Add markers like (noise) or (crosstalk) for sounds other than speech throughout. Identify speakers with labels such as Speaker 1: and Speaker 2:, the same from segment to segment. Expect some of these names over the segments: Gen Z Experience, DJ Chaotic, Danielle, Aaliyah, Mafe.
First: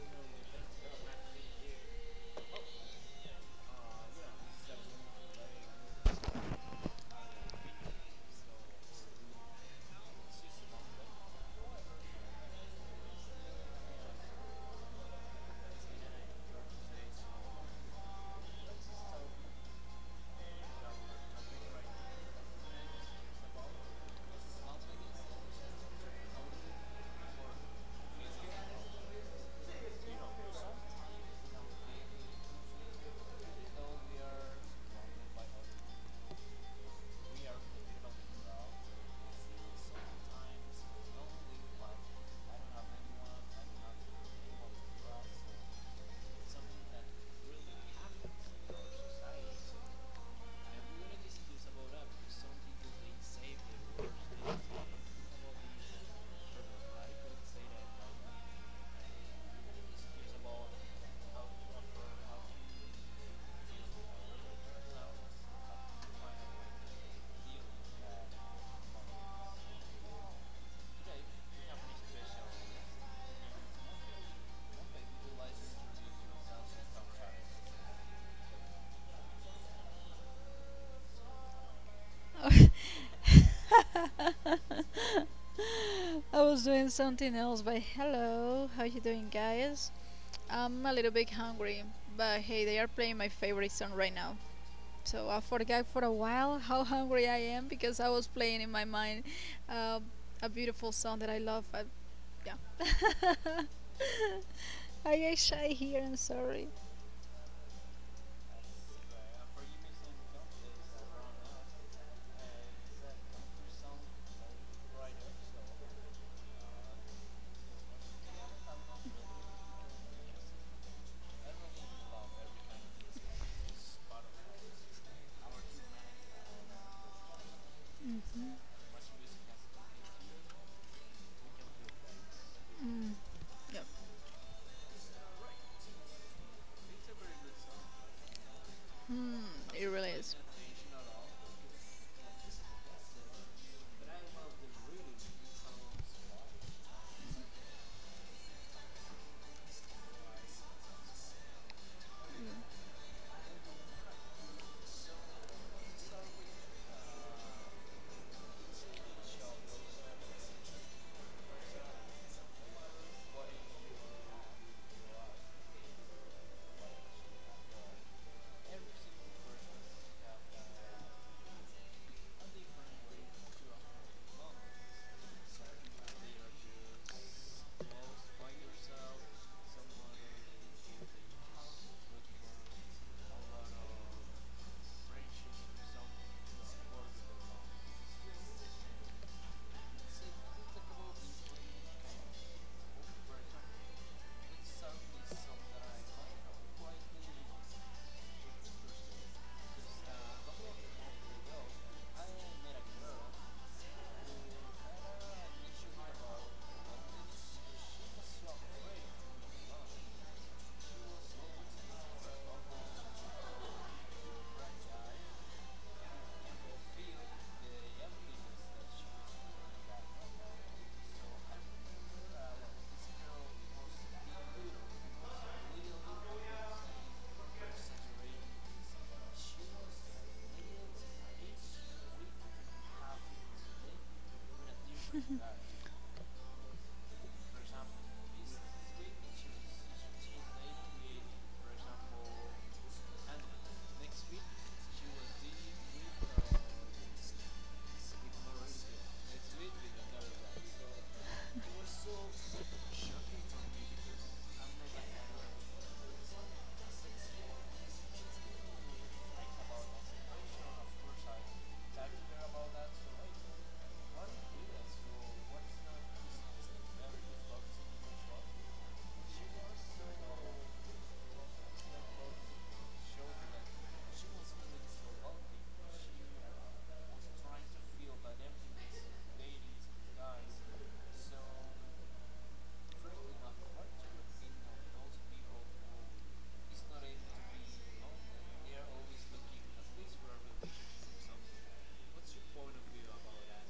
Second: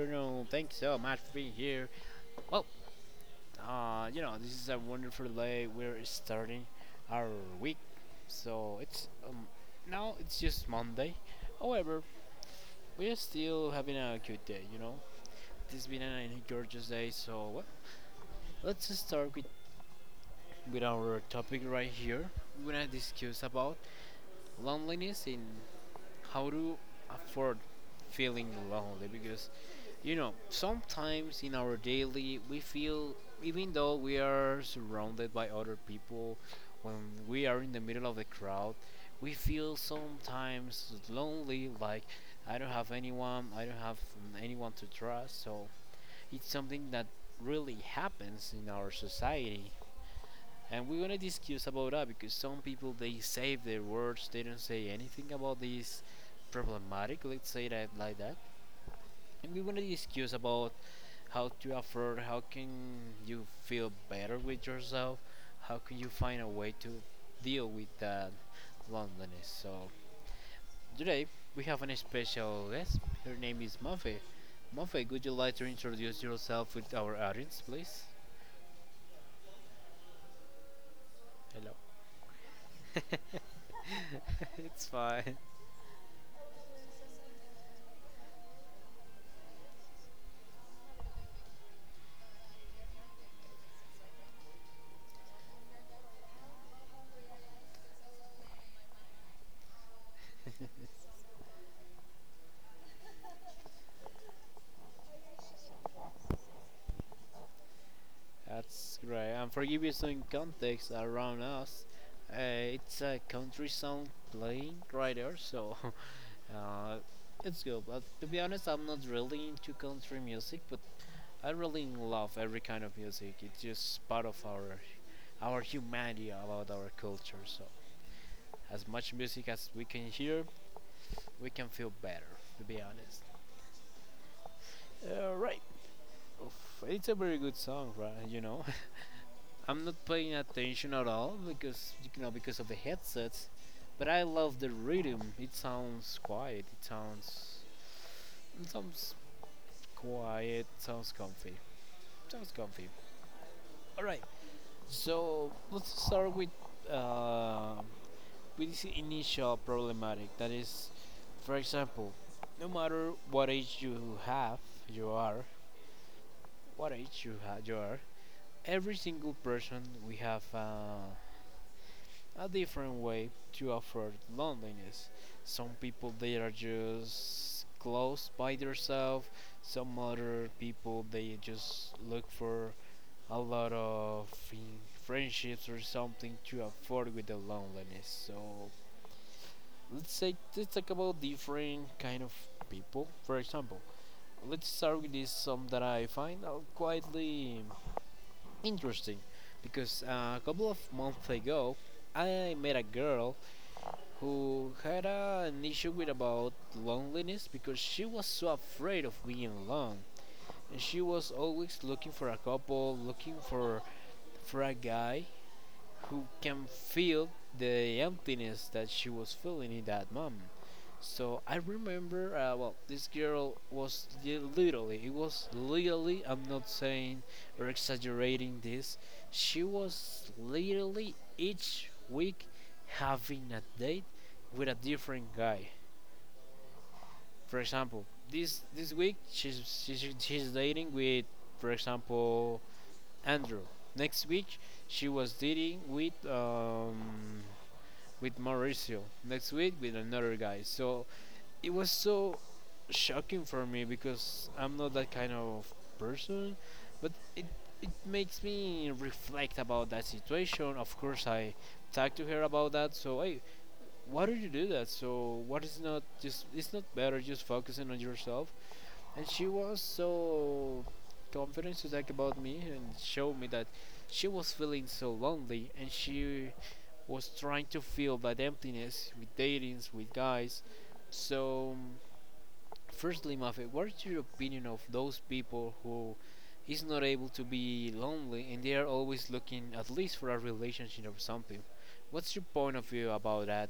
Speaker 1: afternoon. Thanks so much for being here. Well, this is a wonderful day. We're starting our week, so it's now it's just Monday. However, we're still having a good day. This has been a gorgeous day. So, let's start with our topic right here. We're gonna discuss about loneliness and how to afford feeling lonely, because sometimes in our daily, we feel, even though we are surrounded by other people, when we are in the middle of the crowd, we feel sometimes lonely, like I don't have anyone, I don't have anyone to trust. So it's something that really happens in our society. And we're gonna discuss about that because some people they save their words, they don't say anything about this problematic, let's say that like that. And we're gonna discuss about how to afford how can you feel better with yourself, how can you find a way to deal with that loneliness. So today we have an special guest. Her name is Mafe. Mafe, would you like to introduce yourself with our audience please? Hello.
Speaker 2: (laughs) I
Speaker 1: (laughs) It's fine.
Speaker 2: was doing something else, but hello, how you doing, guys? I'm a little bit hungry, but hey, they are playing my favorite song right now. So I forgot for a while (laughs) how hungry I am because I was playing in my mind uh, a beautiful song that I love. But yeah, (laughs) I get shy here. I'm sorry.
Speaker 1: That's great, and for give you some context around us, uh, it's a country song playing right there so. (laughs) Uh, it's good, but to be honest, I'm not really into country music, but I really love every kind of music. It's just part of our humanity, about our culture. So, as much music as we can hear, we can feel better. To be honest.
Speaker 2: Yeah,
Speaker 1: Right. Oof, it's a very good song, right?
Speaker 2: hmm,
Speaker 1: (laughs) I'm
Speaker 2: it
Speaker 1: not
Speaker 2: really is.
Speaker 1: paying attention at all because you know because of the headsets, but I love the rhythm. It sounds quiet. It sounds quiet. Sounds comfy. Sounds comfy. All right. So let's start uh, with this initial problematic. That is, for example, no matter what age you have, you are what age you are. Every single person we have a different way to afford loneliness. Some people they are just close by themselves. Some other people they just look for a lot of friendships or something to afford with the loneliness. So let's say let's talk about different kind of people. For example, let's start with this some that I find out quietly interesting because a couple of months ago I met a girl who had an issue with about loneliness because she was so afraid of being alone, and she was always looking for a couple, looking for a guy who can feel the emptiness that she was feeling in that moment. So I remember, well, this girl was literally, it was literally, I'm not saying or exaggerating this, she was literally each week having a date with a different guy. For example, this week she's dating with, for example, Andrew. Next week she was dating with Mauricio, next week with another guy. So it was so shocking for me because I'm not that kind of person, but it makes me reflect about that situation. Of course, I talked to her about that. So hey, why did you do that? So what is not just it's not better just focusing on yourself. And she was so confident to talk about me and show me that she was feeling so lonely and she was trying to fill that emptiness with datings, with guys. So, firstly, Mafe, what's your opinion of those people who is not able to be lonely and they are always looking at least for a relationship or something? What's your point of view about that?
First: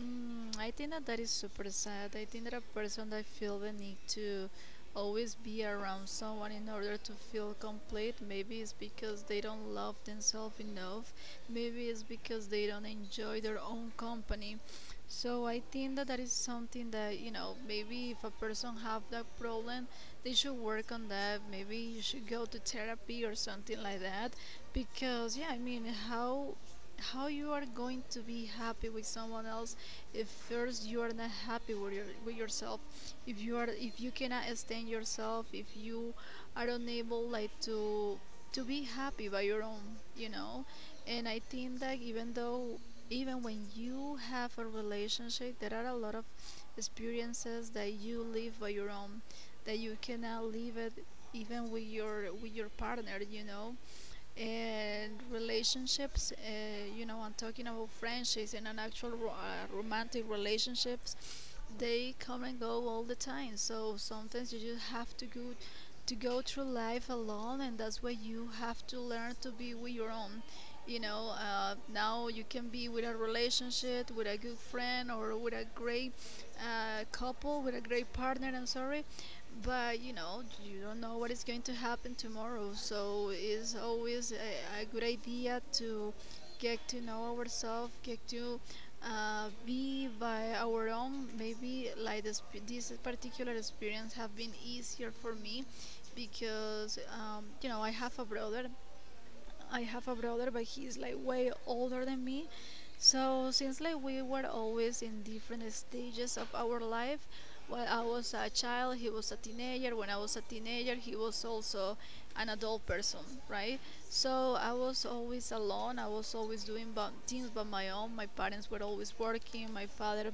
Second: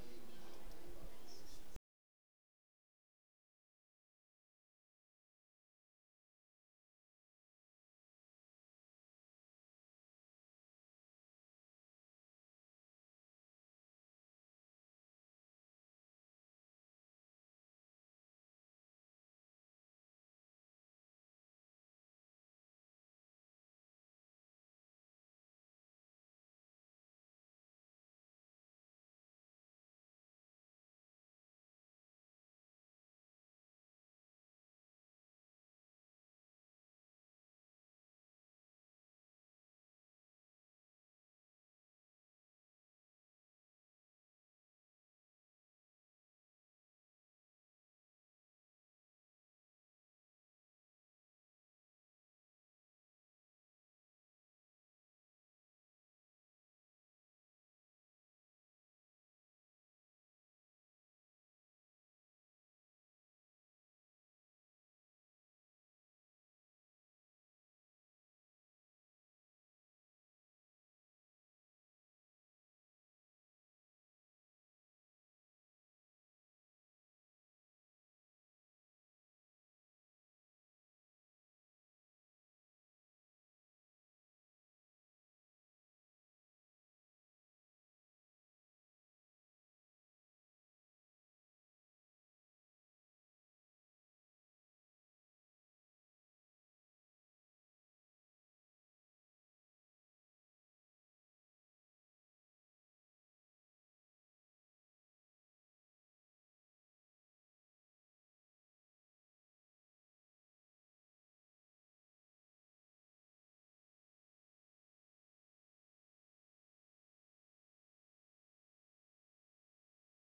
Speaker 2: I think that that is super sad. I think that a person that feel the need to always be around someone in order to feel complete, maybe it's because they don't love themselves enough. Maybe it's because they don't enjoy their own company. So I think that that is something that maybe if a person have that problem, they should work on that. Maybe you should go to therapy or something like that. Because yeah, I mean, how you are going to be happy with someone else if first you are not happy with yourself, if you cannot stand yourself, if you are unable, like, to be happy by your own. And I think that even when you have a relationship, there are a lot of experiences that you live by your own, that you cannot live it even with your partner. And relationships, I'm talking about friendships and an actual romantic relationships, they come and go all the time. So sometimes you just have to go through life alone, and that's why you have to learn to be with your own. Now you can be with a relationship, with a good friend, or with a great partner I'm sorry, but you don't know what is going to happen tomorrow. So it's always a good idea to get to know ourselves, get to be by our own. Maybe, like, this particular experience have been easier for me because I have a brother, but he's like way older than me. So since, like, we were always in different stages of our life, while I was a child, he was a teenager. When I was a teenager, he was also an adult person, right? So I was always alone. I was always doing things by my own. My parents were always working. My father,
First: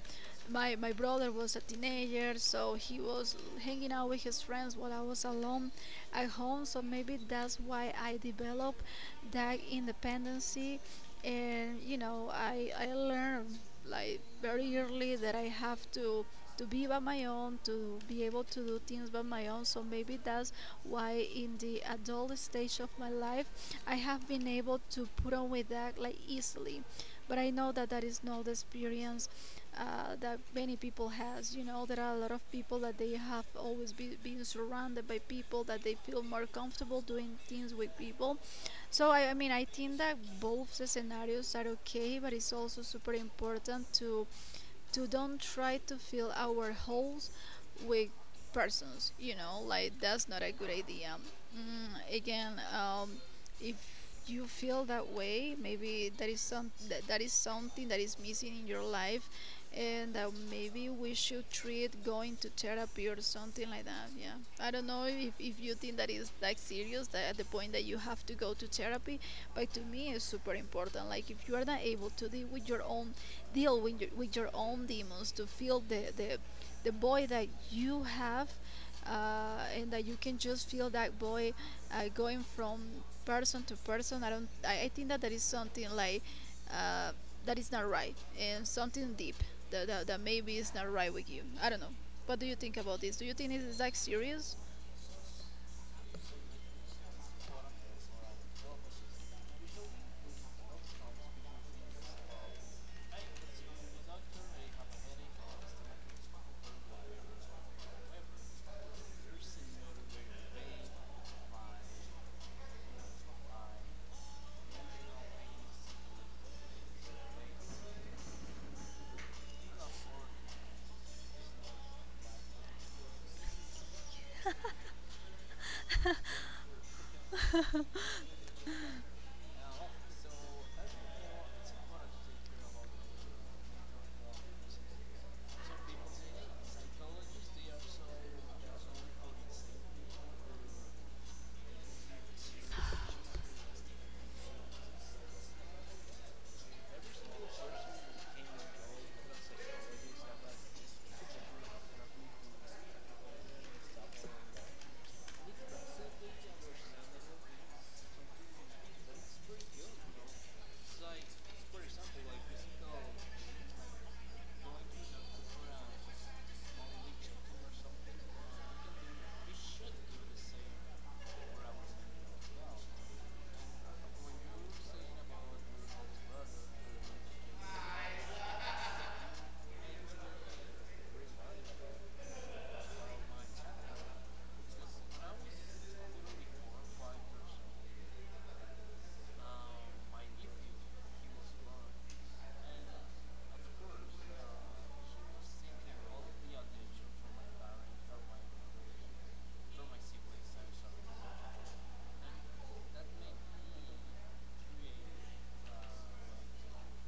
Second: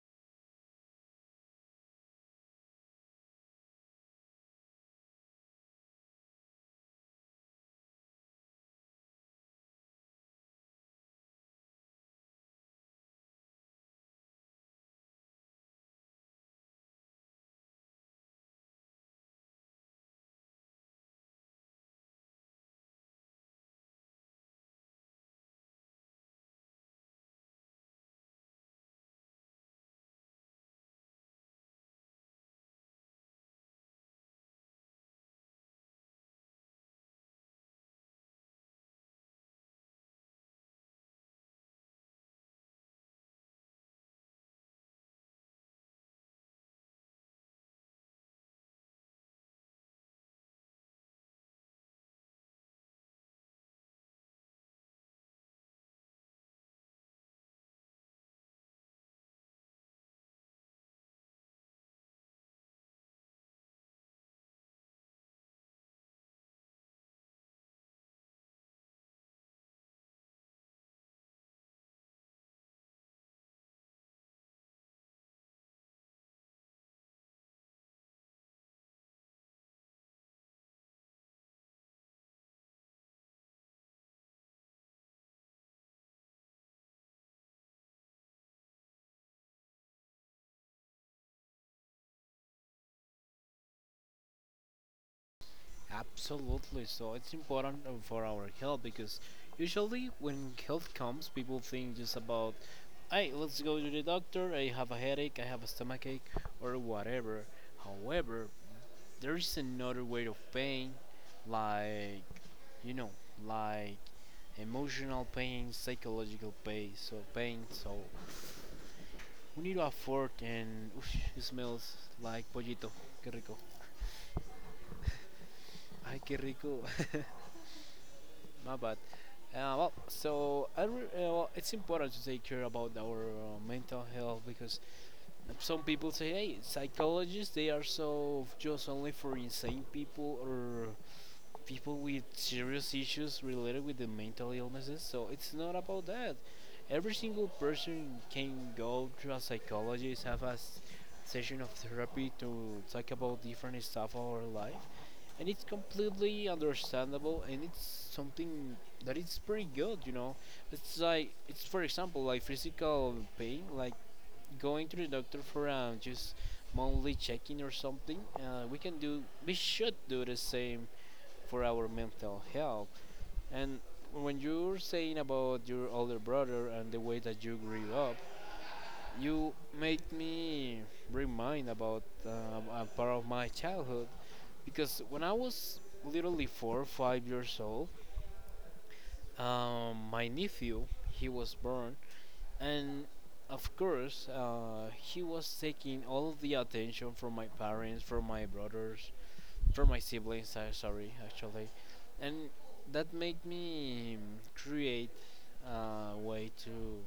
Speaker 2: my brother was a teenager, so he was hanging out with his friends while I was alone at home. So maybe that's why I developed that independency, and I learned, like, very early that I have to be by my own, to be able to do things by my own. So maybe that's why in the adult stage of my life, I have been able to put on with that like easily. But I know that that is not the experience that many people has. You know, there are a lot of people that they have always been surrounded by people, that they feel more comfortable doing things with people. So, I mean, I think that both the scenarios are okay, but it's also super important to don't try to fill our holes with persons. You know, like, that's not a good idea. Again, if you feel that way, maybe that is that is something that is missing in your life, and that maybe we should treat going to therapy or something like that. Yeah, I don't know if you think that is, like, serious, that at the point that you have to go to therapy, but to me, it's super important. Like, if you are not able to deal with your own demons, to feel the void that you have, and that you can just feel that void going from person to person. I don't. I think that that is something like, uh, that is not right, and something deep that, that maybe is not right with you. I don't know. What do you think about this? Do you think it is, like, serious?
Speaker 1: Absolutely. So it's important for our health because usually when health comes, people think just about, hey, let's go to the doctor. I have a headache. I have a stomachache or whatever. However, there's another way of pain, like you know, like emotional pain, psychological pain. So pain. So we need a fork, and ush, it smells like pollito. Qué rico. Ay, qué rico. (laughs) My bad. Well, so well, it's important to take care about our mental health because some people say, hey, psychologists they are so just only for insane people or people with serious issues related with the mental illnesses. So it's not about that. Every single person can go to a psychologist, have a session of therapy to talk about different stuff of our life, and it's completely understandable and it's something that is pretty good. You know, it's like it's for example like physical pain, like going to the doctor for just monthly checking or something. We should do the same for our mental health. And when you're saying about your older brother and the way that you grew up, you made me remind about a part of my childhood because when I was literally 4 or 5 years old, my nephew he was born, and of course he was taking all of the attention from my parents, from my brothers, from my siblings. I sorry actually, and that made me create a way to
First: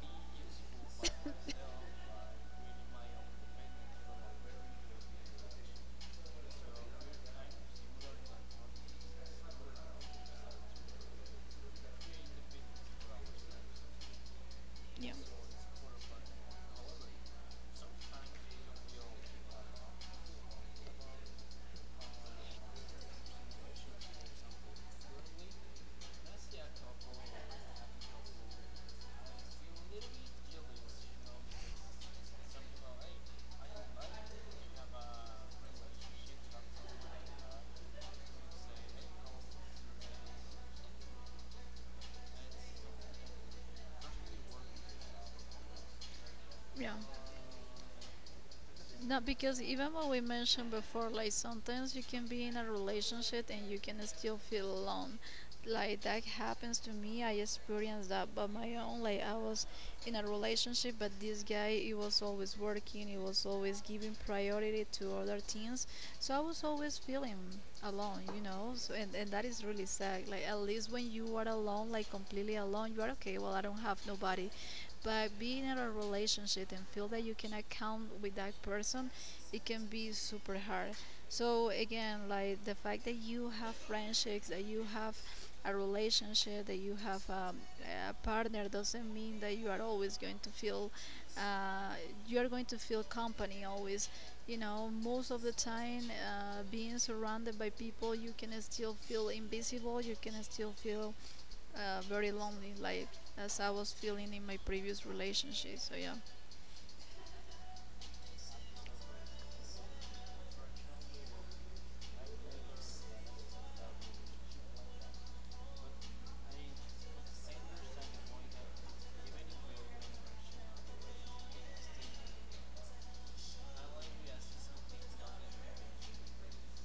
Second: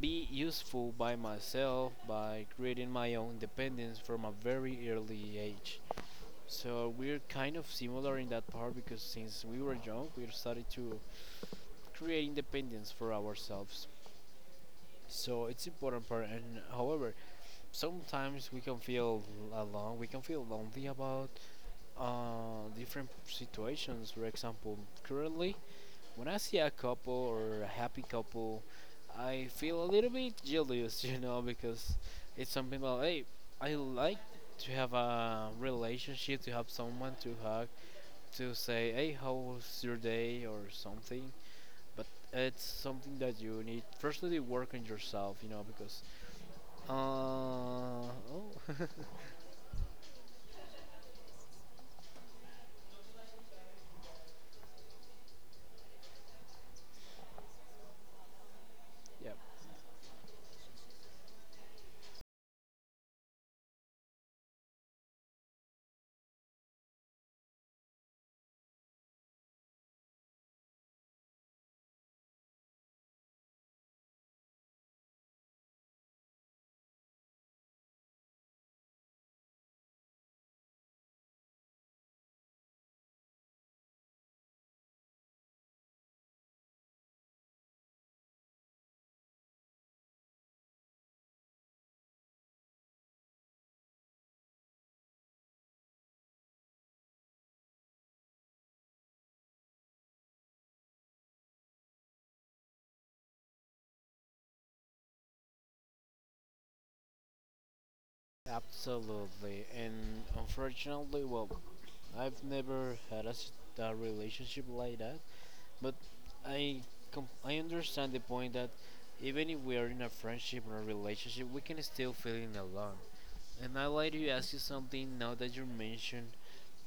Speaker 1: be useful by myself by creating my own dependence from a very early age. So we're kind of similar in that part because since we were young, we started to create independence for ourselves.
Speaker 2: Yeah.
Speaker 1: So it's important part. And however, sometimes we can feel alone. We can feel lonely about different situations. For example, currently, when I see a couple or a happy couple, I feel a little bit jealous, (laughs) you know, because it's something like, hey, I like to have a relationship, to have someone to hug, to say, hey, how was your day, or something. But it's something that you need, firstly, to work on yourself, you know, because,
Speaker 2: Yeah.
Speaker 1: uh, oh, (laughs)
Speaker 2: No, because even what we mentioned before, like, sometimes you can be in a relationship and you can still feel alone. Like, that happens to me. I experienced that by my own. Like,
Speaker 1: yeah.
Speaker 2: I was in a relationship, but this guy, he was always working. He was always giving priority to other things. So I was always feeling alone. So, and that is really sad. Like, at least when you are alone, like completely alone, you are okay. Well, I don't have nobody, but being in a relationship and feel that you cannot count with that person, it can be super hard. So again, like, the fact that you have friendships, that you have a relationship, that you have a partner, doesn't mean that you are always going to feel uh, you are going to feel company always. You know, most of the time, being surrounded by people, you can still feel invisible, you can still feel very lonely, like as I was feeling in my previous relationship. So, yeah.
Speaker 1: Absolutely, and unfortunately, well, I've never had a relationship like that, but I I understand the point that even if we are in a friendship or a relationship, we can still feeling alone. And I'd like to ask you something now that you mentioned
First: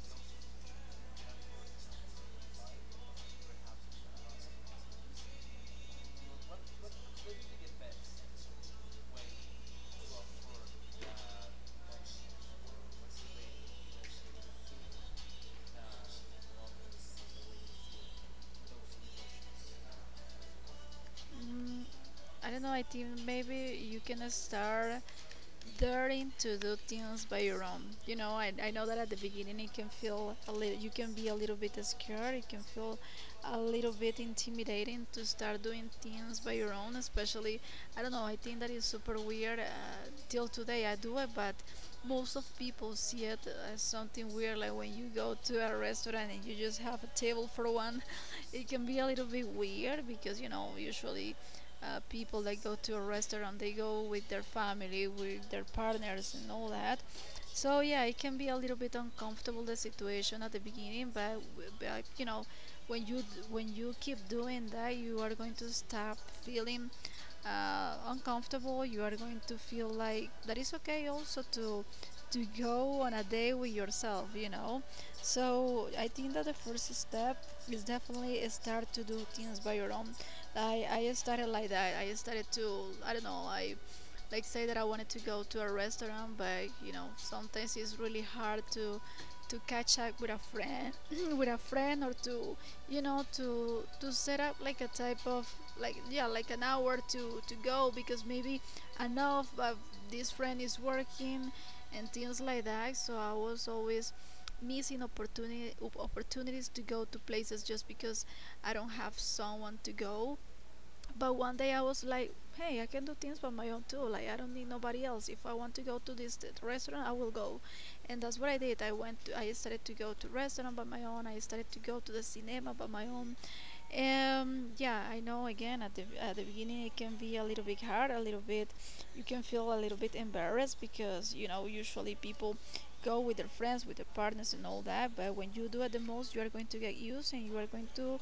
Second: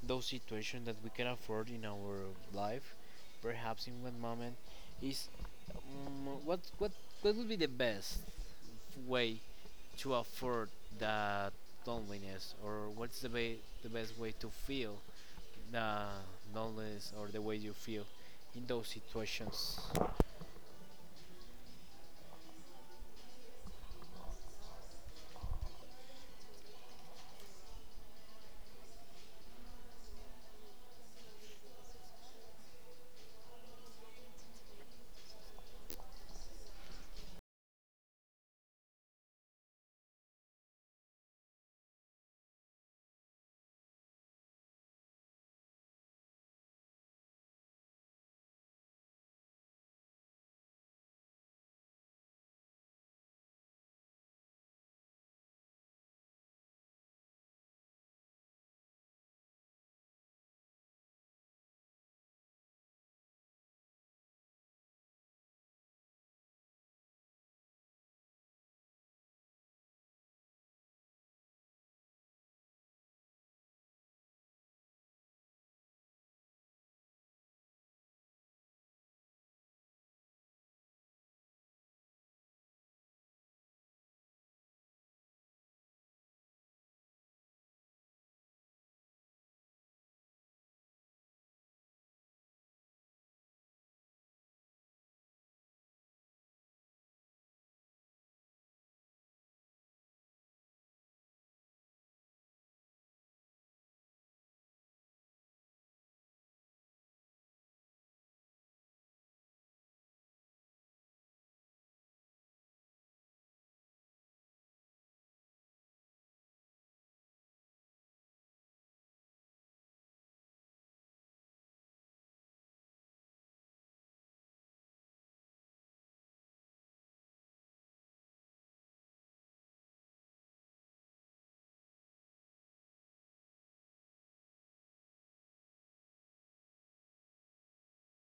Speaker 1: those situations that we can afford in our life, perhaps in one moment, is um, what what what would be the best way to afford that loneliness, or what's the way the best way to feel the knowledge or the way you feel in those situations.
Speaker 2: mm, I don't know. I think maybe you can start daring to do things by your own. I know that at the beginning it can you can be a little bit scared, it can feel a little bit intimidating to start doing things by your own. Especially, I don't know, I think that is super weird. Till today I do it, but most of people see it as something weird, like when you go to a restaurant and you just have a table for one, (laughs) it can be a little bit weird because, usually, people that go to a restaurant, they go with their family, with their partners, and all that. So yeah, it can be a little bit uncomfortable, the situation at the beginning, but when you d- when you keep doing that, you are going to start feeling uncomfortable, you are going to feel like that is okay, also, to go on a day with yourself. So I think that the first step is definitely start to do things by your own. I started like that. I started to I don't know. I, like, say that I wanted to go to a restaurant, but sometimes it's really hard to catch up with a friend (laughs) (clears throat) with a friend, or to you know to set up like a type of, like, yeah, like an hour to go. Because maybe enough, but this friend is working and things like that. So I was always missing opportunity opportunities to go to places just because I don't have someone to go. But one day I was like, hey, I can do things by my own too. Like, I don't need nobody else. If I want to go to this restaurant, I will go. And that's what I did. I started to go to restaurant by my own. I started to go to the cinema by my own. Yeah, I know, again, at the beginning it can be a little bit hard, you can feel a little bit embarrassed because, usually, people go with their friends, with their partners, and all that. But when you do it the most, you are going to get used, and you are going to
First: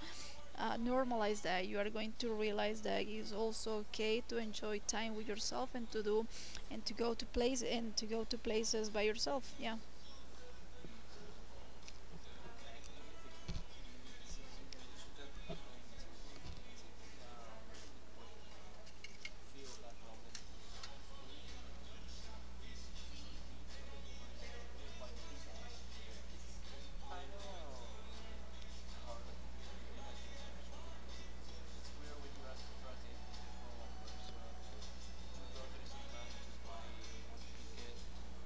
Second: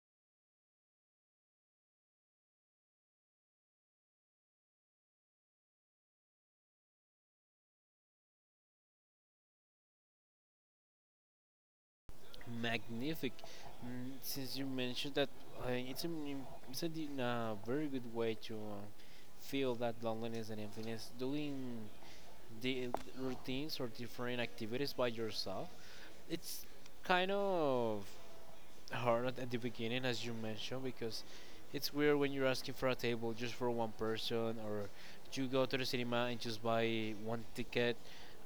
Speaker 2: normalize that. You are going to realize that it's also okay to enjoy time with yourself, and to do and to go to place and to go to places by yourself. Yeah. (laughs)
Speaker 1: Magnific. Since you mentioned that, it's, an, im- it's a di- very good way to feel that loneliness and emptiness doing the routines or different activities by yourself. It's kind of hard at the beginning, as you mentioned, because it's weird when you're asking for a table just for one person, or you go to the cinema and just buy one ticket,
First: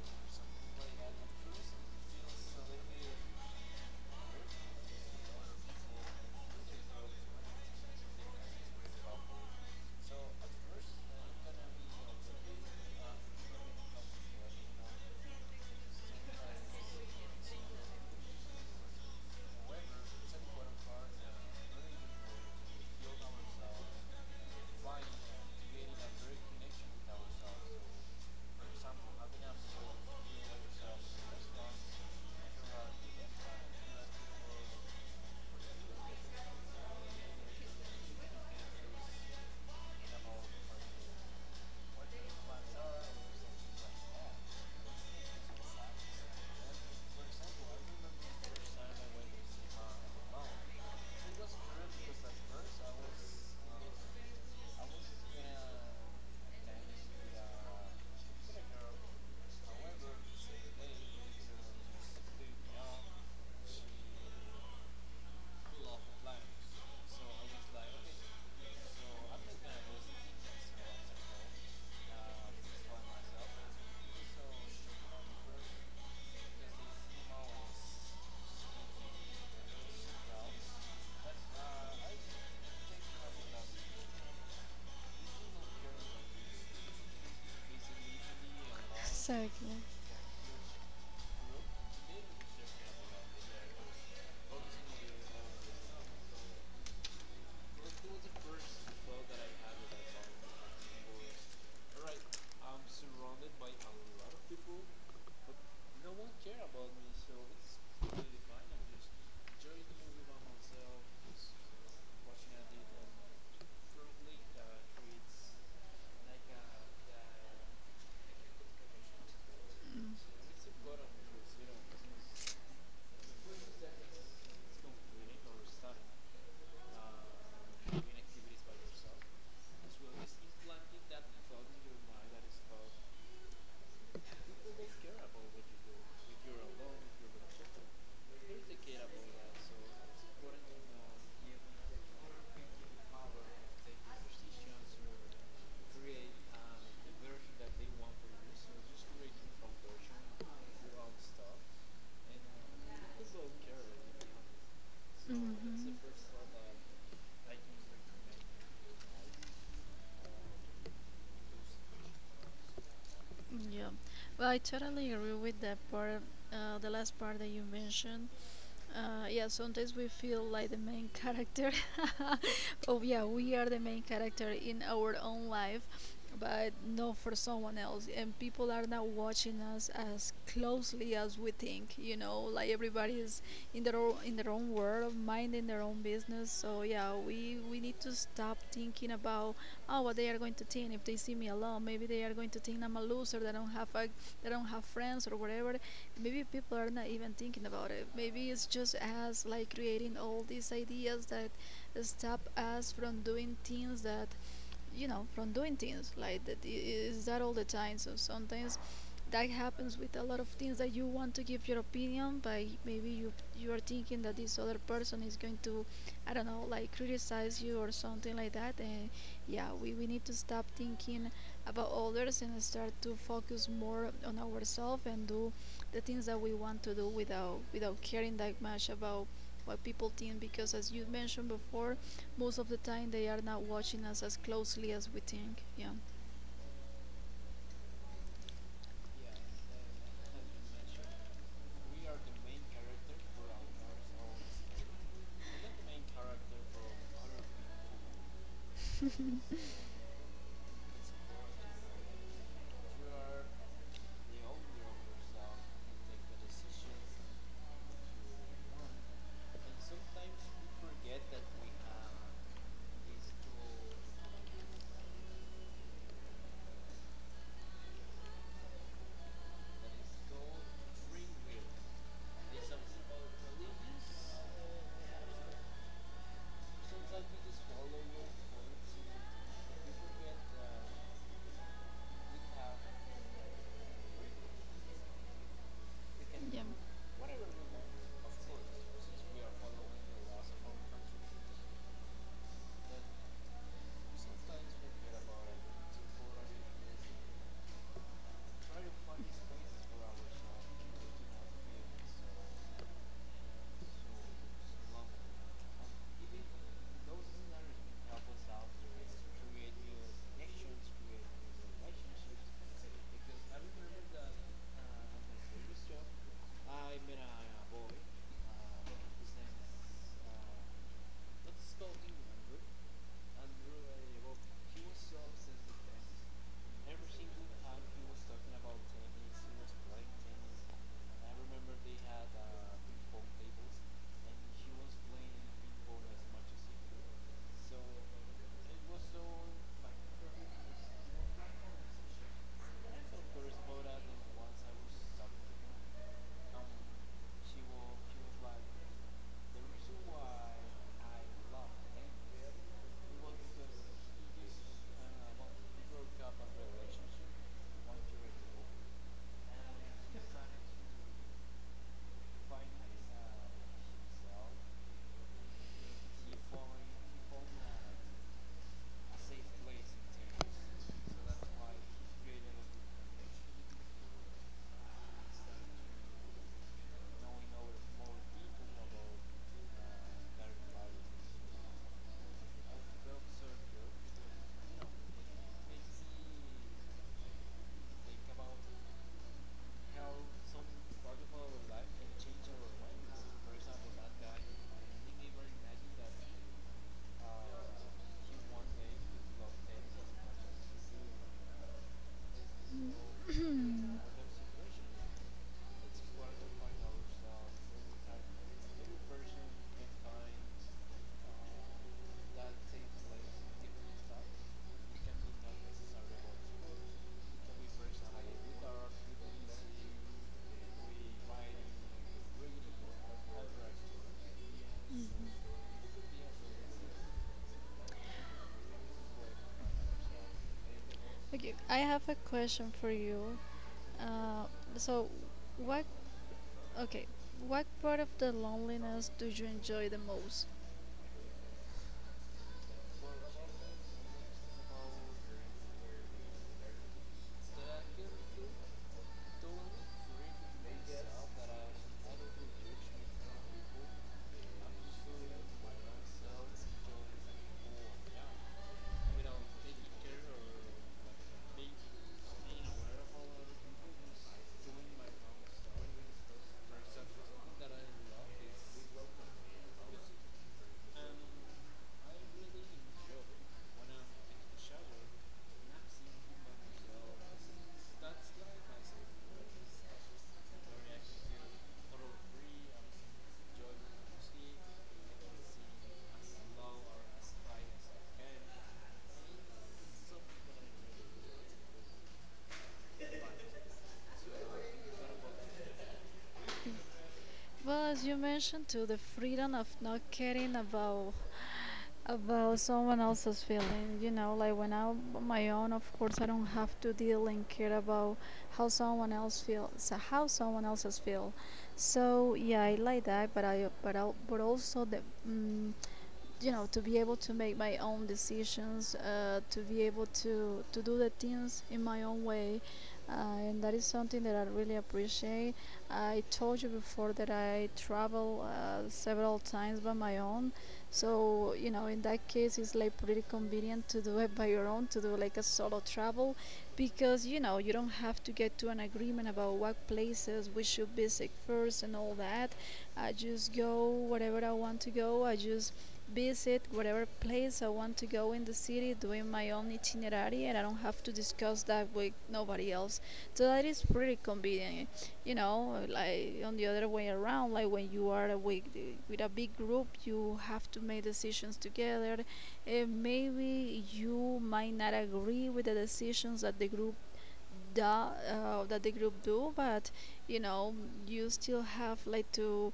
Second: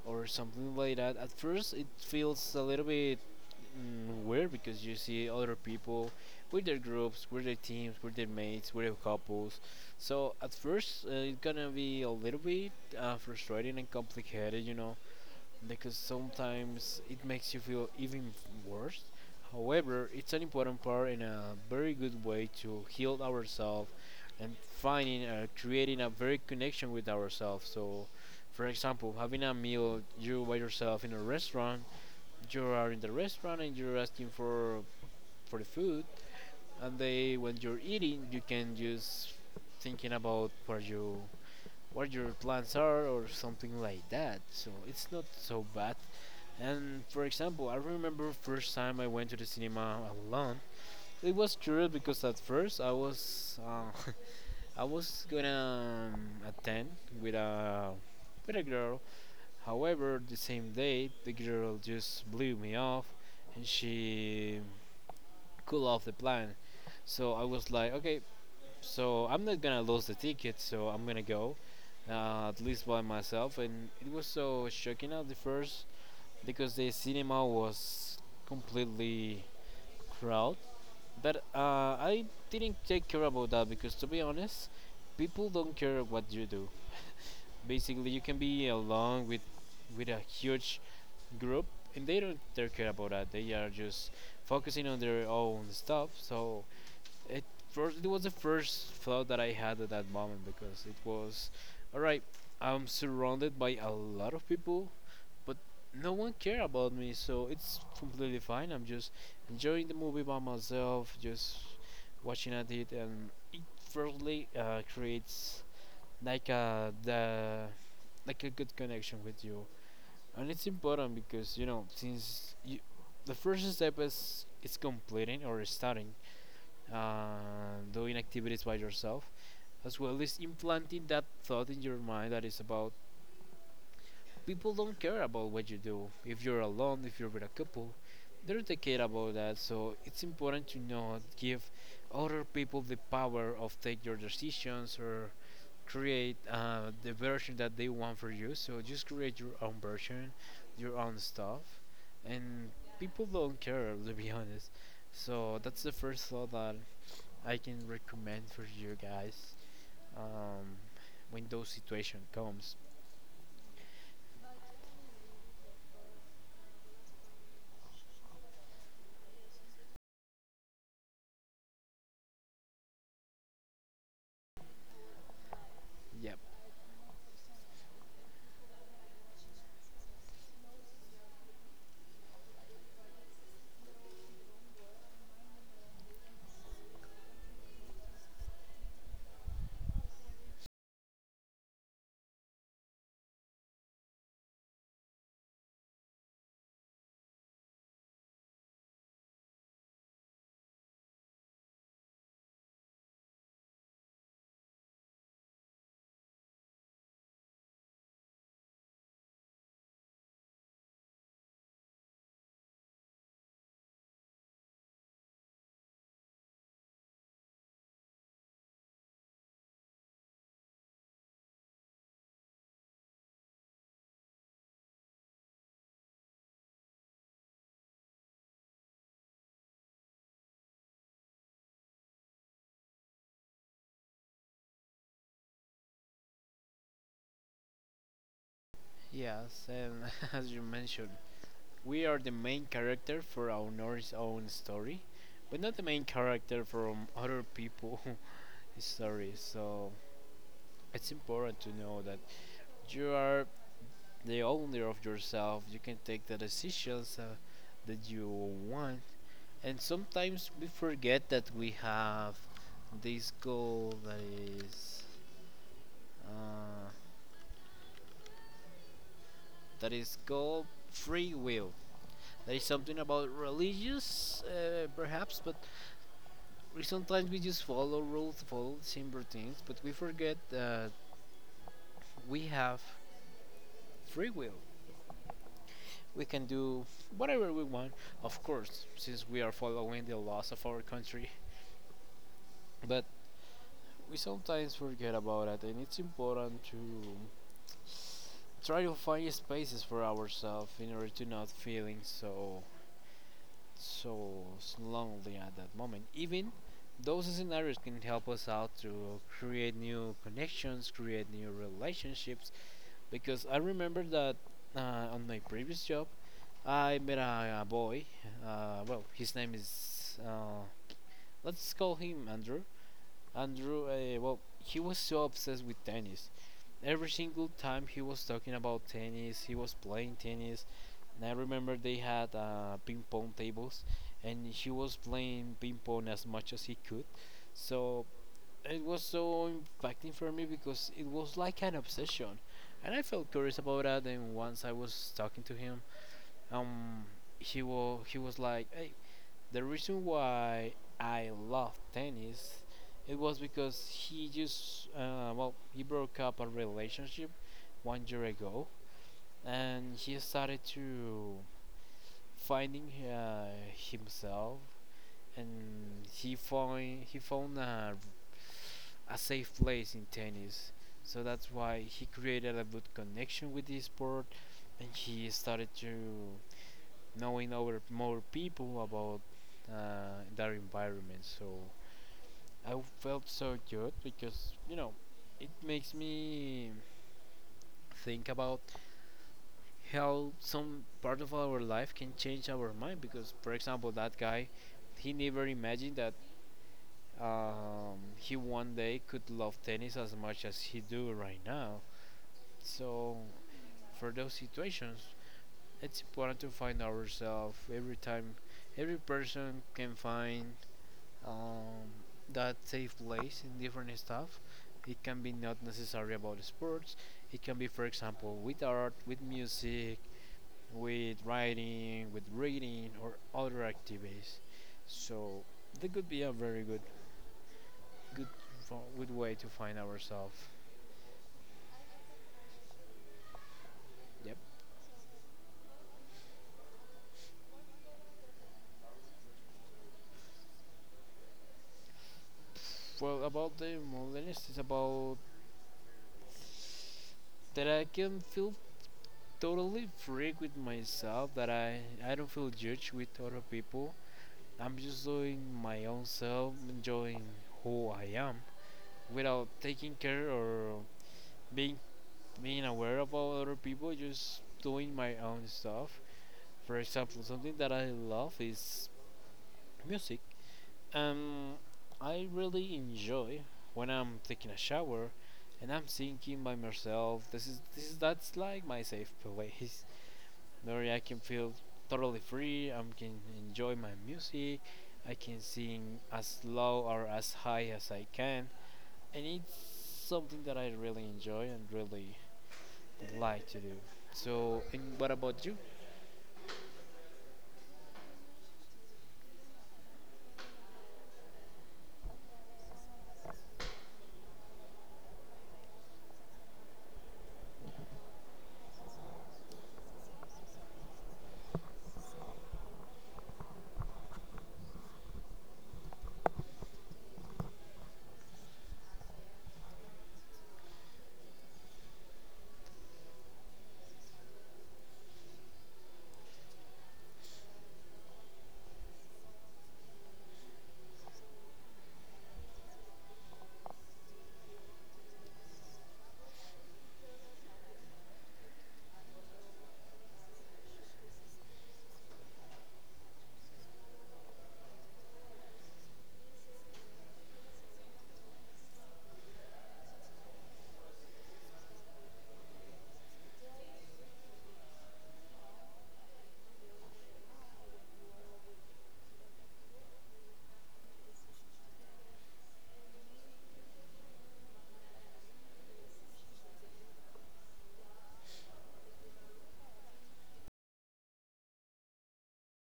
Speaker 1: or something like that. At first, it feels a little bit weird because you see other people with their groups, with their teams, with their mates, with their couples. So at first, it's gonna be a little bit frustrating and complicated, you know, because sometimes it makes you feel even worse. However, it's an important part and a very good way to heal ourselves and finding creating a very connection with ourselves. So, for example, having a meal you by yourself in a restaurant, you are in the restaurant and you're asking for the food, and they when you're eating, you can just thinking about what you what your plans are or something like that. So it's not so bad. And for example, I remember first time I went to the cinema alone. It was curious because at first I was (laughs) I was gonna attend with a with a girl. However, the same day the girl just blew me off, and she cool off the plan. So I was like, okay, so I'm not gonna lose the ticket, so I'm gonna go, at least by myself. And it was so shocking at the first because the cinema was completely crowded. But I didn't take care about that because, to be honest, people don't care what you do. Basically, you can be along with a huge group, and they don't they care about that. They are just focusing on their own stuff. So it first it was the first thought that I had at that moment because it was, all right, I'm surrounded by a lot of people but no one care about me, so it's completely fine. I'm just enjoying the movie by myself, just watching at it, and it really creates like a the like a good connection with you, and it's important because since you the first step is completing or starting doing activities by yourself, as well as implanting that thought in your mind that is about people don't care about what you do. If you're alone, if you're with a couple, they don't care about that. So it's important to not give other people the power of take your decisions or create the version that they want for you. So just
Speaker 2: Exactly.
Speaker 1: create your own version, your own stuff, and people don't care (laughs) to be honest. So that's the first thought that I can recommend for you guys um, when those situation comes.
Speaker 2: Mhm. Yeah, well, I totally agree with that part, the last part that you mentioned. Yeah, sometimes we feel like the main character. (laughs) Oh, yeah, we are the main character in our own life,
Speaker 1: Yeah.
Speaker 2: but not for someone else. And people are not watching us as closely as we think. Like, everybody is in their own world, minding their own business. So yeah, we need to stop thinking about, oh, what they are going to think if they see me alone. Maybe they are going to think I'm a loser. That I don't have that I don't have friends or whatever. Maybe people are not even thinking about it. Maybe it's just us like creating all these ideas that stop us from doing things that, from doing things like that is that all the time. So sometimes that happens with a lot of things that you want to give your opinion, but maybe you are thinking that this other person is going to, I don't know, like criticize you or something like that. And yeah, we need to stop thinking about others and start to focus more on ourselves and do the things that we want to do without caring that much about what people think, because as you mentioned before, most of the time they are not watching us as closely as we think, yeah
Speaker 1: Yes, and (laughs) as you mentioned, we are the main character for our Norris own story, but not the main character from other people's (laughs) stories. So it's important to know that you are the owner of yourself. You can take the decisions that you want, and sometimes we forget that we have this goal that is uh, called free will. There is something about religious, perhaps, but we sometimes we just follow rules, follow the same routines, but we forget that we have free will. We can
Speaker 2: yeah.
Speaker 1: do whatever we want, of course, since we are following the laws of our country. But we sometimes forget about it, and it's important to try to find spaces for ourselves in order to not feeling so slowly at that moment. Even those scenarios can help us out to create new connections, create new relationships. Because I remember that on my previous job, I met a boy. Well, his name is let's call him Andrew. Andrew, well, he was so obsessed with tennis. Every single time he was talking about tennis, he was playing tennis. And I remember they had ping pong tables, and he was playing ping pong as much as he could. So it was so impacting for me because it was like an obsession, and I felt curious about that. And once I was talking to him, um, he was like, "Hey, the reason why I love tennis, it was because he just well he broke up a relationship one year ago, and he started to finding himself, and he found a safe place in tennis. So that's why he created a good connection with this sport, and he started to knowing over more people about their environment. So I felt so good because you know it makes me think about how some part of our life can change our mind because for example that guy he never imagined that he one day could love tennis as much as he do right now.
Speaker 2: (clears throat)
Speaker 1: So for those situations it's important to find ourselves every time. Every person can find um, that take place in different stuff. It can be not necessary about sports. It can be, for example, with art, with music, with writing, with reading, or other activities. So that could be a very good, good, good way to find ourselves.
Speaker 2: Okay, I have a question for you.
Speaker 1: Yep.
Speaker 2: Uh, so, what? Okay, what part of the loneliness do you enjoy the most?
Speaker 1: Well, about the modernist, it's about that I can feel totally free with myself. That I don't feel judged with other people. I'm just doing my own self, enjoying who I am, without taking care or being being aware about other people. Just doing my own stuff. For example, something that I love is music. Um, I really enjoy when I'm taking a shower and I'm thinking by myself. This is that's like my safe place, where I can feel totally free. I can enjoy my music. I can sing as low or as high as I can, and it's something that I really enjoy and really like to do. So, and what about you?
Speaker 2: Well, as you mentioned, to the freedom of not caring about someone else's feeling. You know, like when I'm on my own, of course, I don't have to deal and care about how someone else feels, how someone else's feel. So yeah, I like that, but also the. Mm, you know, to be able to make my own decisions, to be able to do the things in my own way, uh, and that is something that I really appreciate. I told you before that I travel, several times by my own. So you know, in that case, it's like pretty convenient to do it by your own, to do like a solo travel, because you know, you don't have to get to an agreement about what places we should visit first and all that. I just go wherever I want to go. I just visit whatever place I want to go in the city, doing my own itinerary, and I don't have to discuss that with nobody else. So that is pretty convenient, you know. Like on the other way around, like when you are with a big group, you have to make decisions together. And maybe you might not agree with the decisions that the group the group do, but you know, you still have like to,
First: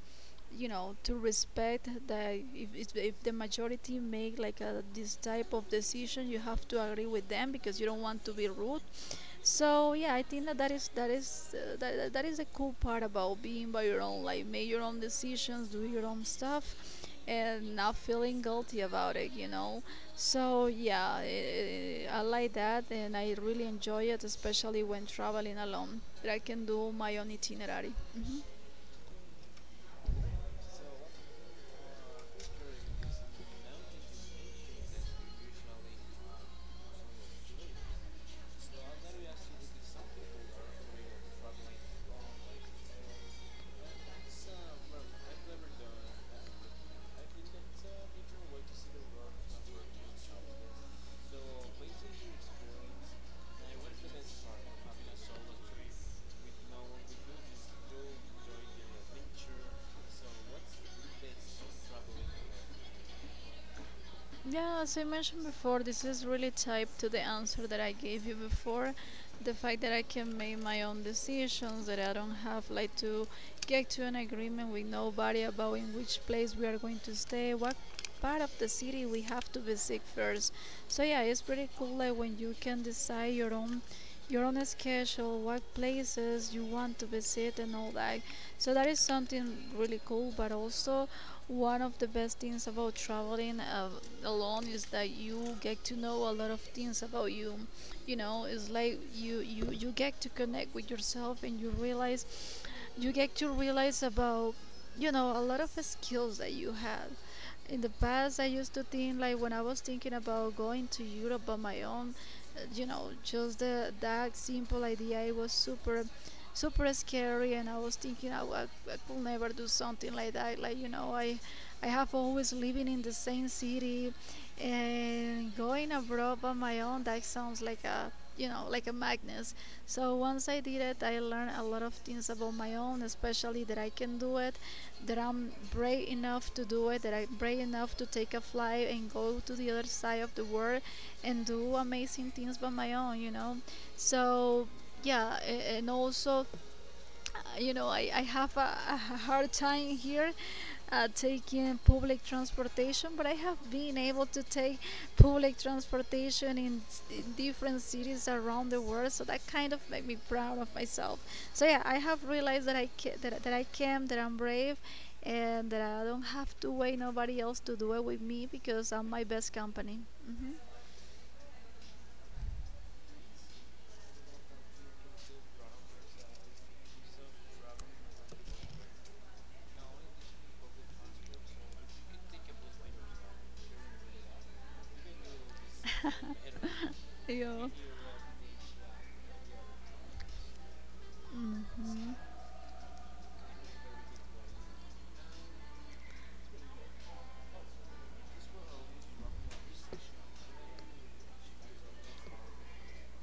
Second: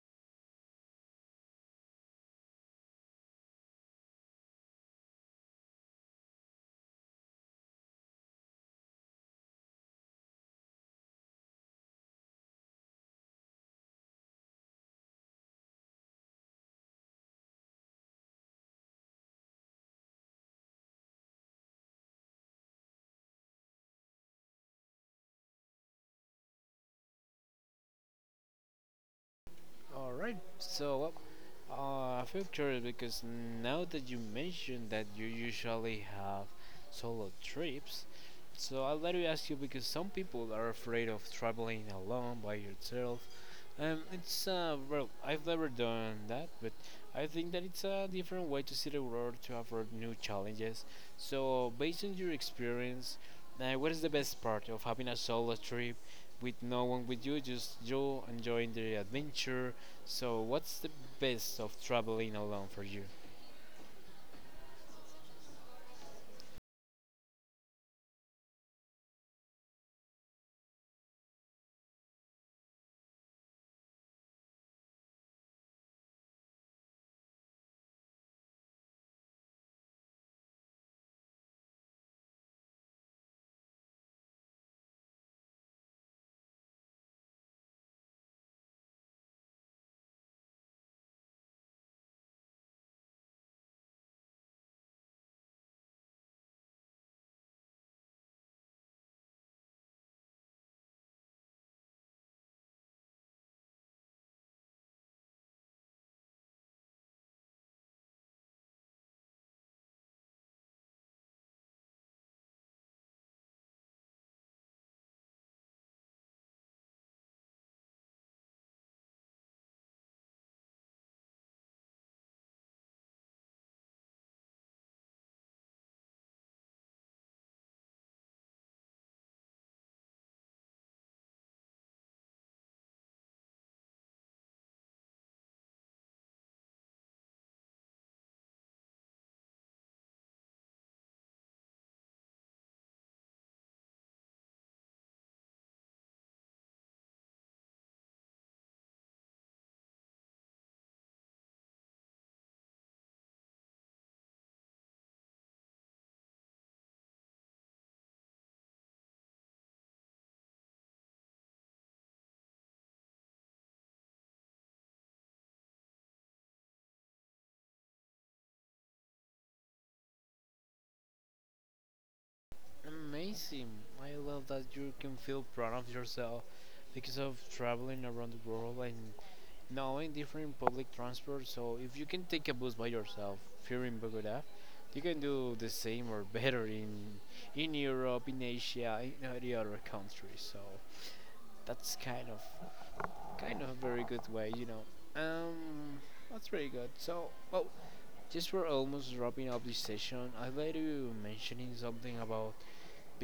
Speaker 2: you know, to respect that. If the majority make like this type of decision, you have to agree with them, because you don't want to be rude. So yeah, I think that that is the cool part about being by your own. Like, make your own decisions, do your own stuff, and not feeling guilty about it, you know. So yeah, I like that, and I really enjoy it, especially when traveling alone. That I can do my own itinerary. Mhm.
Speaker 1: All right. So, I feel curious because now that you mentioned that you usually have solo trips, so I'll let you ask you because some people are afraid of traveling alone by yourself. It's well, I've never done that, but I think that it's a different way to see the world to offer new challenges. So, based on your experience, what is the best part of having a solo trip with no one with you, just you enjoying the adventure? So, what's the best of traveling alone for you?
Speaker 2: Yeah, as I mentioned before, this is really tied to the answer that I gave you before. The fact that I can make my own decisions, that I don't have like to get to an agreement with nobody about in which place we are going to stay, what part of the city we have to visit first. So yeah, it's pretty cool like when you can decide your own schedule, what places you want to visit and all that. So that is something really cool, but also one of the best things about traveling, alone, is that you get to know a lot of things about you. You know, it's like you get to connect with yourself and you get to realize about, you know, a lot of skills that you had. In the past, I used to think, like when I was thinking about going to Europe on my own, you know, just that simple idea, it was super super scary, and I was thinking I could never do something like that. Like, you know, I have always living in the same city, and going abroad by my own, that sounds like a, you know, like a madness. So once I did it, I learned a lot of things about my own, especially that I can do it, that I'm brave enough to do it, that I'm brave enough to take a flight and go to the other side of the world and do amazing things by my own, you know. So yeah, and also, you know, I have a hard time here, taking public transportation, but I have been able to take public transportation in, in different cities around the world, so that kind of made me proud of myself. So yeah, I have realized that I can, that I'm brave, and that I don't have to wait nobody else to do it with me, because I'm my best company. Hmm.
Speaker 1: Amazing! I love that you can feel proud of yourself because of traveling around the world and no, in different public transport. So if you can take a bus by yourself here in Bogota, you can do the same or better
Speaker 2: Yeah.
Speaker 1: in Europe, in Asia, in all the other countries. So that's
Speaker 2: Hmm.
Speaker 1: kind of a very good way, you know. Um, that's very good. So well, just we're almost wrapping up this session. I'd like to mentioning something about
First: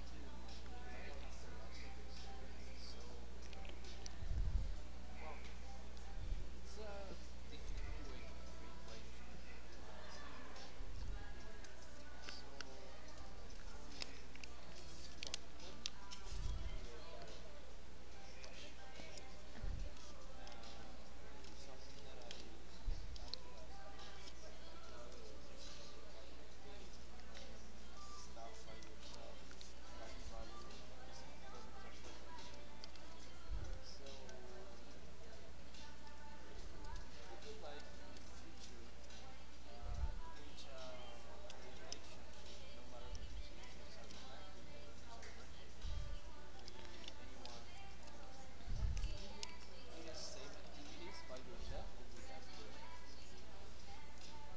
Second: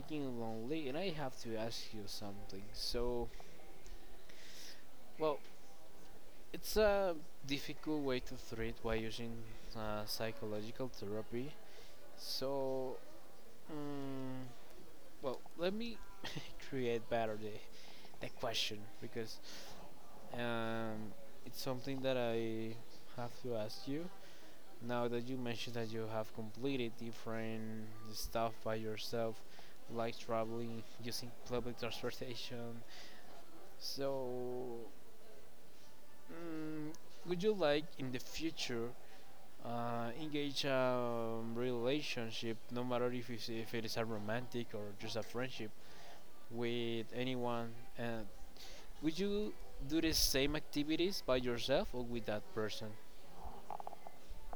Speaker 1: being lonely, and I have to ask you something. So well, it's a difficult way to treat by using psychological therapy. So, um, well, let me create better the question because um, it's something that I have to ask you. Now that you mentioned that you have completed different stuff by yourself, like traveling, using public transportation, so mm, would you like in the future engage a relationship, no matter if it is a romantic or just a friendship with anyone, and would you do the same activities by yourself or with that person?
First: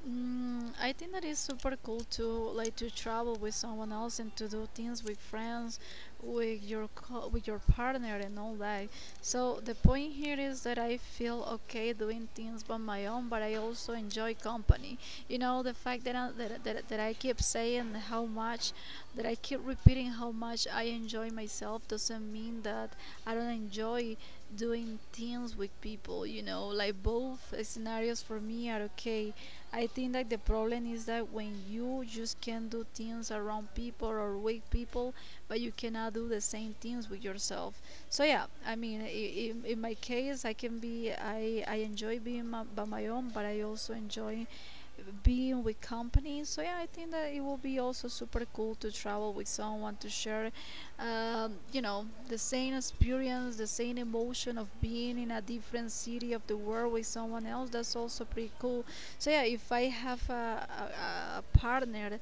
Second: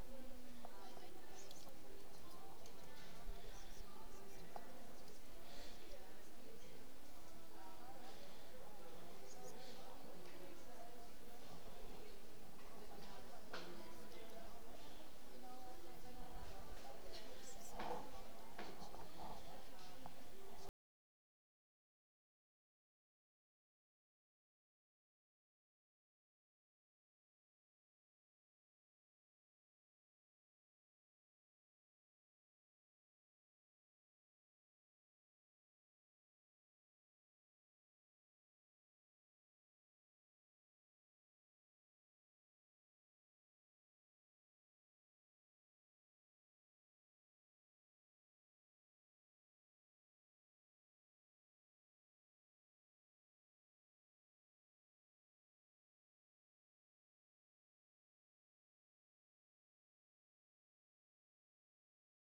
Speaker 2: Mm, I think that is super cool to like to travel with someone else and to do things with friends, with your partner and all that. So the point here is that I feel okay doing things by my own, but I also enjoy company. You know, the fact that that I keep saying how much that I keep repeating how much I enjoy myself doesn't mean that I don't enjoy doing things with people. You know, like both scenarios for me are okay. I think that the problem is that when you just can do things around people or with people, but you cannot do the same things with yourself. So yeah, I mean, in my case, I can be I enjoy being by my own, but I also enjoy being with company. So yeah, I think that it will be also super cool to travel with someone to share, you know, the same experience, the same emotion of being in a different city of the world with someone else. That's also pretty cool. So yeah, if I have a partner,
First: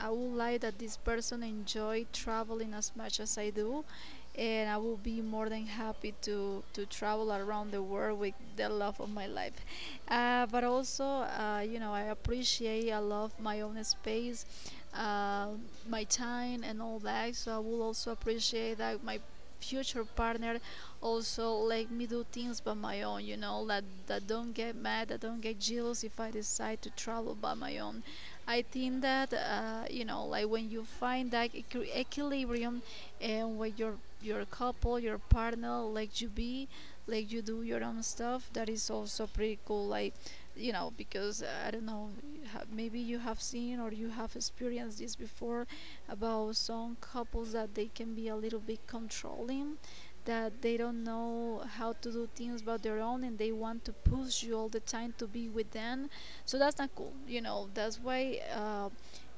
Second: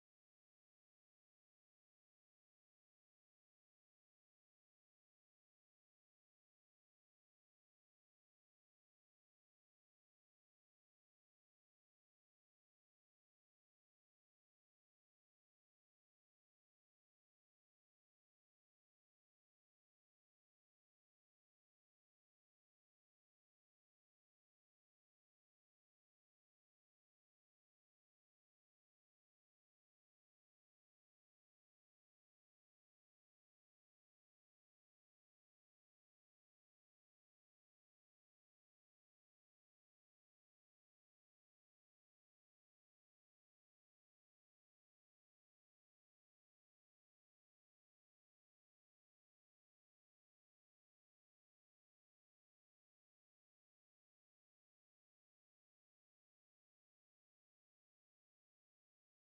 Speaker 2: I would like that this person enjoy traveling as much as I do, and I will be more than happy to travel around the world with the love of my life. But also, you know, I love my own space, uh, my time, and all that. So I will also appreciate that my future partner also let me do things by my own, you know, that don't get mad, that don't get jealous if I decide to travel by my own. I think that, you know, like when you find that equilibrium, and when your couple, your partner, let you be, let you do your own stuff, that is also pretty cool. Like, you know, because, I don't know, maybe you have seen or you have experienced this before about some couples that they can be a little bit controlling, that they don't know how to do things by their own and they want to push you all the time to be with them. So that's not cool, you know. That's why,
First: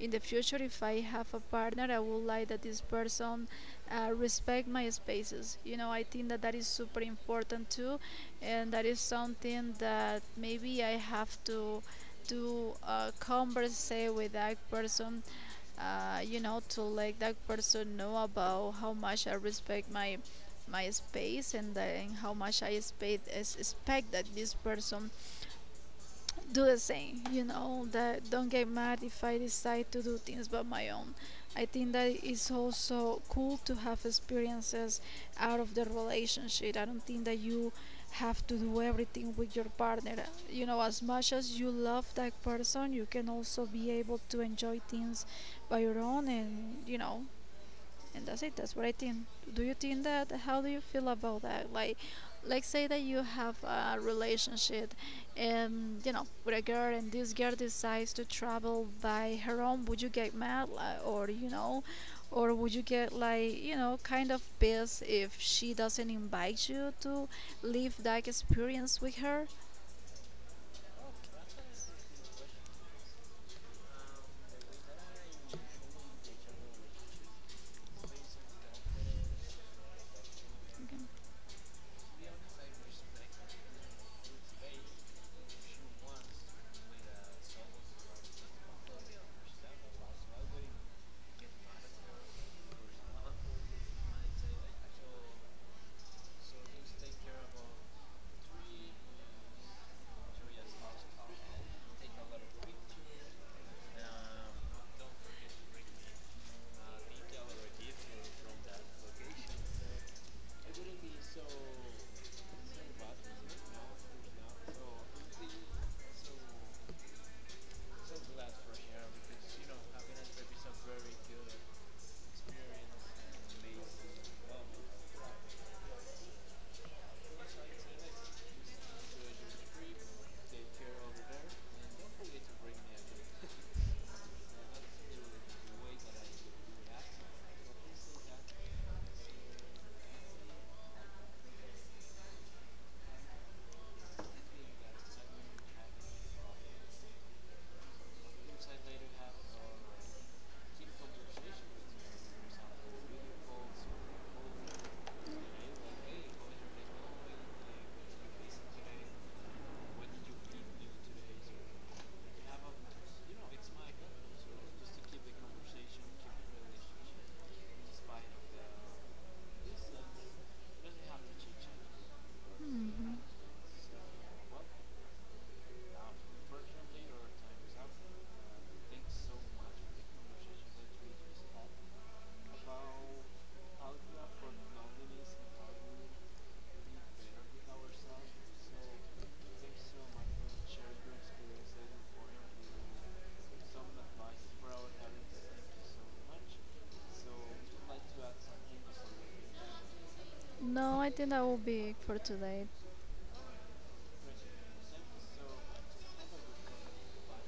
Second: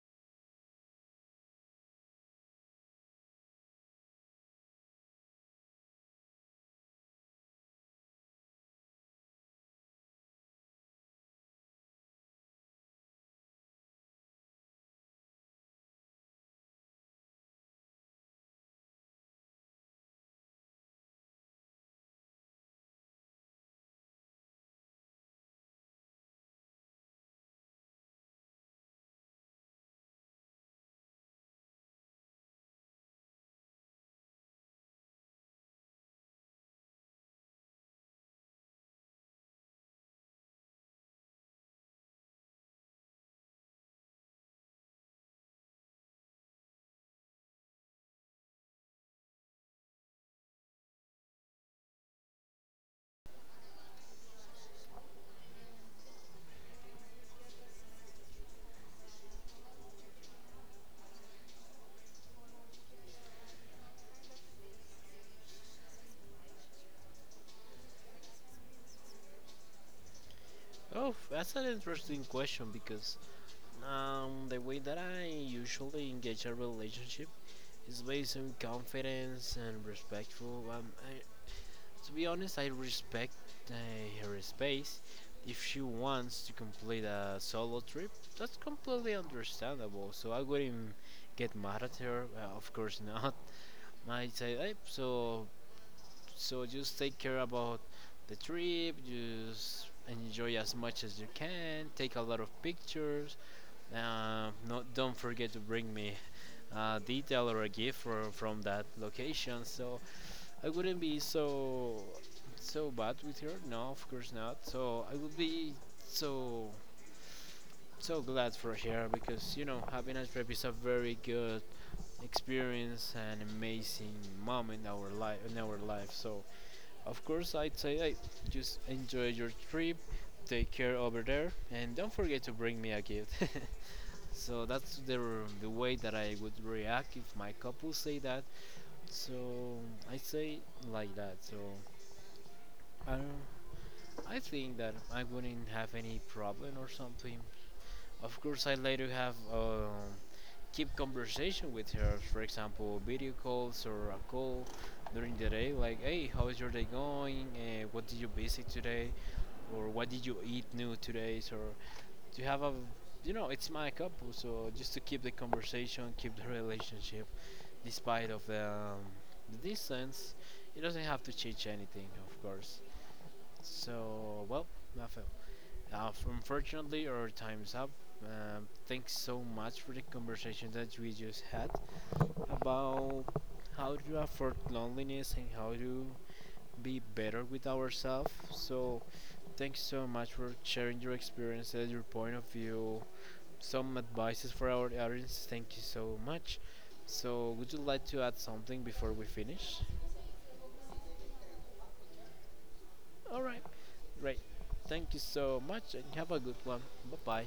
Speaker 2: in the future, if I have a partner, I would like that this person, respect my spaces, you know. I think that that is super important too, and that is something that maybe I have to converse with that person, you know, to let that person know about how much I respect my my space, and then how much I expect that this person do the same, you know, that don't get mad if I decide to do things by my own. I think that it's also cool to have experiences out of the relationship. I don't think that you have to do everything with your partner. You know, as much as you love that person, you can also be able to enjoy things by your own, and you know, and that's it. That's what I think. Do you think that How do you feel about that? Like say that you have a relationship, and you know, with a girl, and this girl decides to travel by her own, would you get mad, like, or you know, or would you get like, you know, kind of pissed if she doesn't invite you to live that experience with her?
Speaker 1: Oh, that's an interesting question because the way that I usually engage a relationship is based on confidence and respectful. To be honest, I respect uh, her space. If she wants to complete a solo trip, that's completely understandable. So I wouldn't get mad at her. Of course not. (laughs) I say, hey, so just take care about the trip. Just enjoy as much as you can. Take a lot of pictures. No, don't forget to bring me a detail or a gift for, from that location. So I wouldn't be so bad with her. No, of course not. So I would be so so glad for her because you know having a trip is a very good experience and amazing moment in our life. So of course I'd say I just enjoy your trip. Take care over there and don't forget to bring me a gift. (laughs) So that's the the way that I would react if my couple say that. So I say like that. So I don't I think that I wouldn't have any problem or something. Of course, I later have keep conversation with her, for example, video calls or a call during the day, like, hey, how is your day going? What did you visit today? Or what did you eat new today? So to have a, you know, it's my couple, so just to keep the conversation, keep the relationship, despite of the distance, it doesn't have to change anything, of course.
Speaker 2: Hmm.
Speaker 1: So well, nothing. Unfortunately, our time's up. Thanks so much for the conversation that we just had about how to afford loneliness and how to be better with ourselves. So, thanks so much for sharing your experiences, your point of view, some advices for our audience. Thank you so much. So, would you like to add something before we finish?
Speaker 2: No, I think that will be it for today.
Speaker 1: All right, great. Thank you so much and have a good one. Bye bye.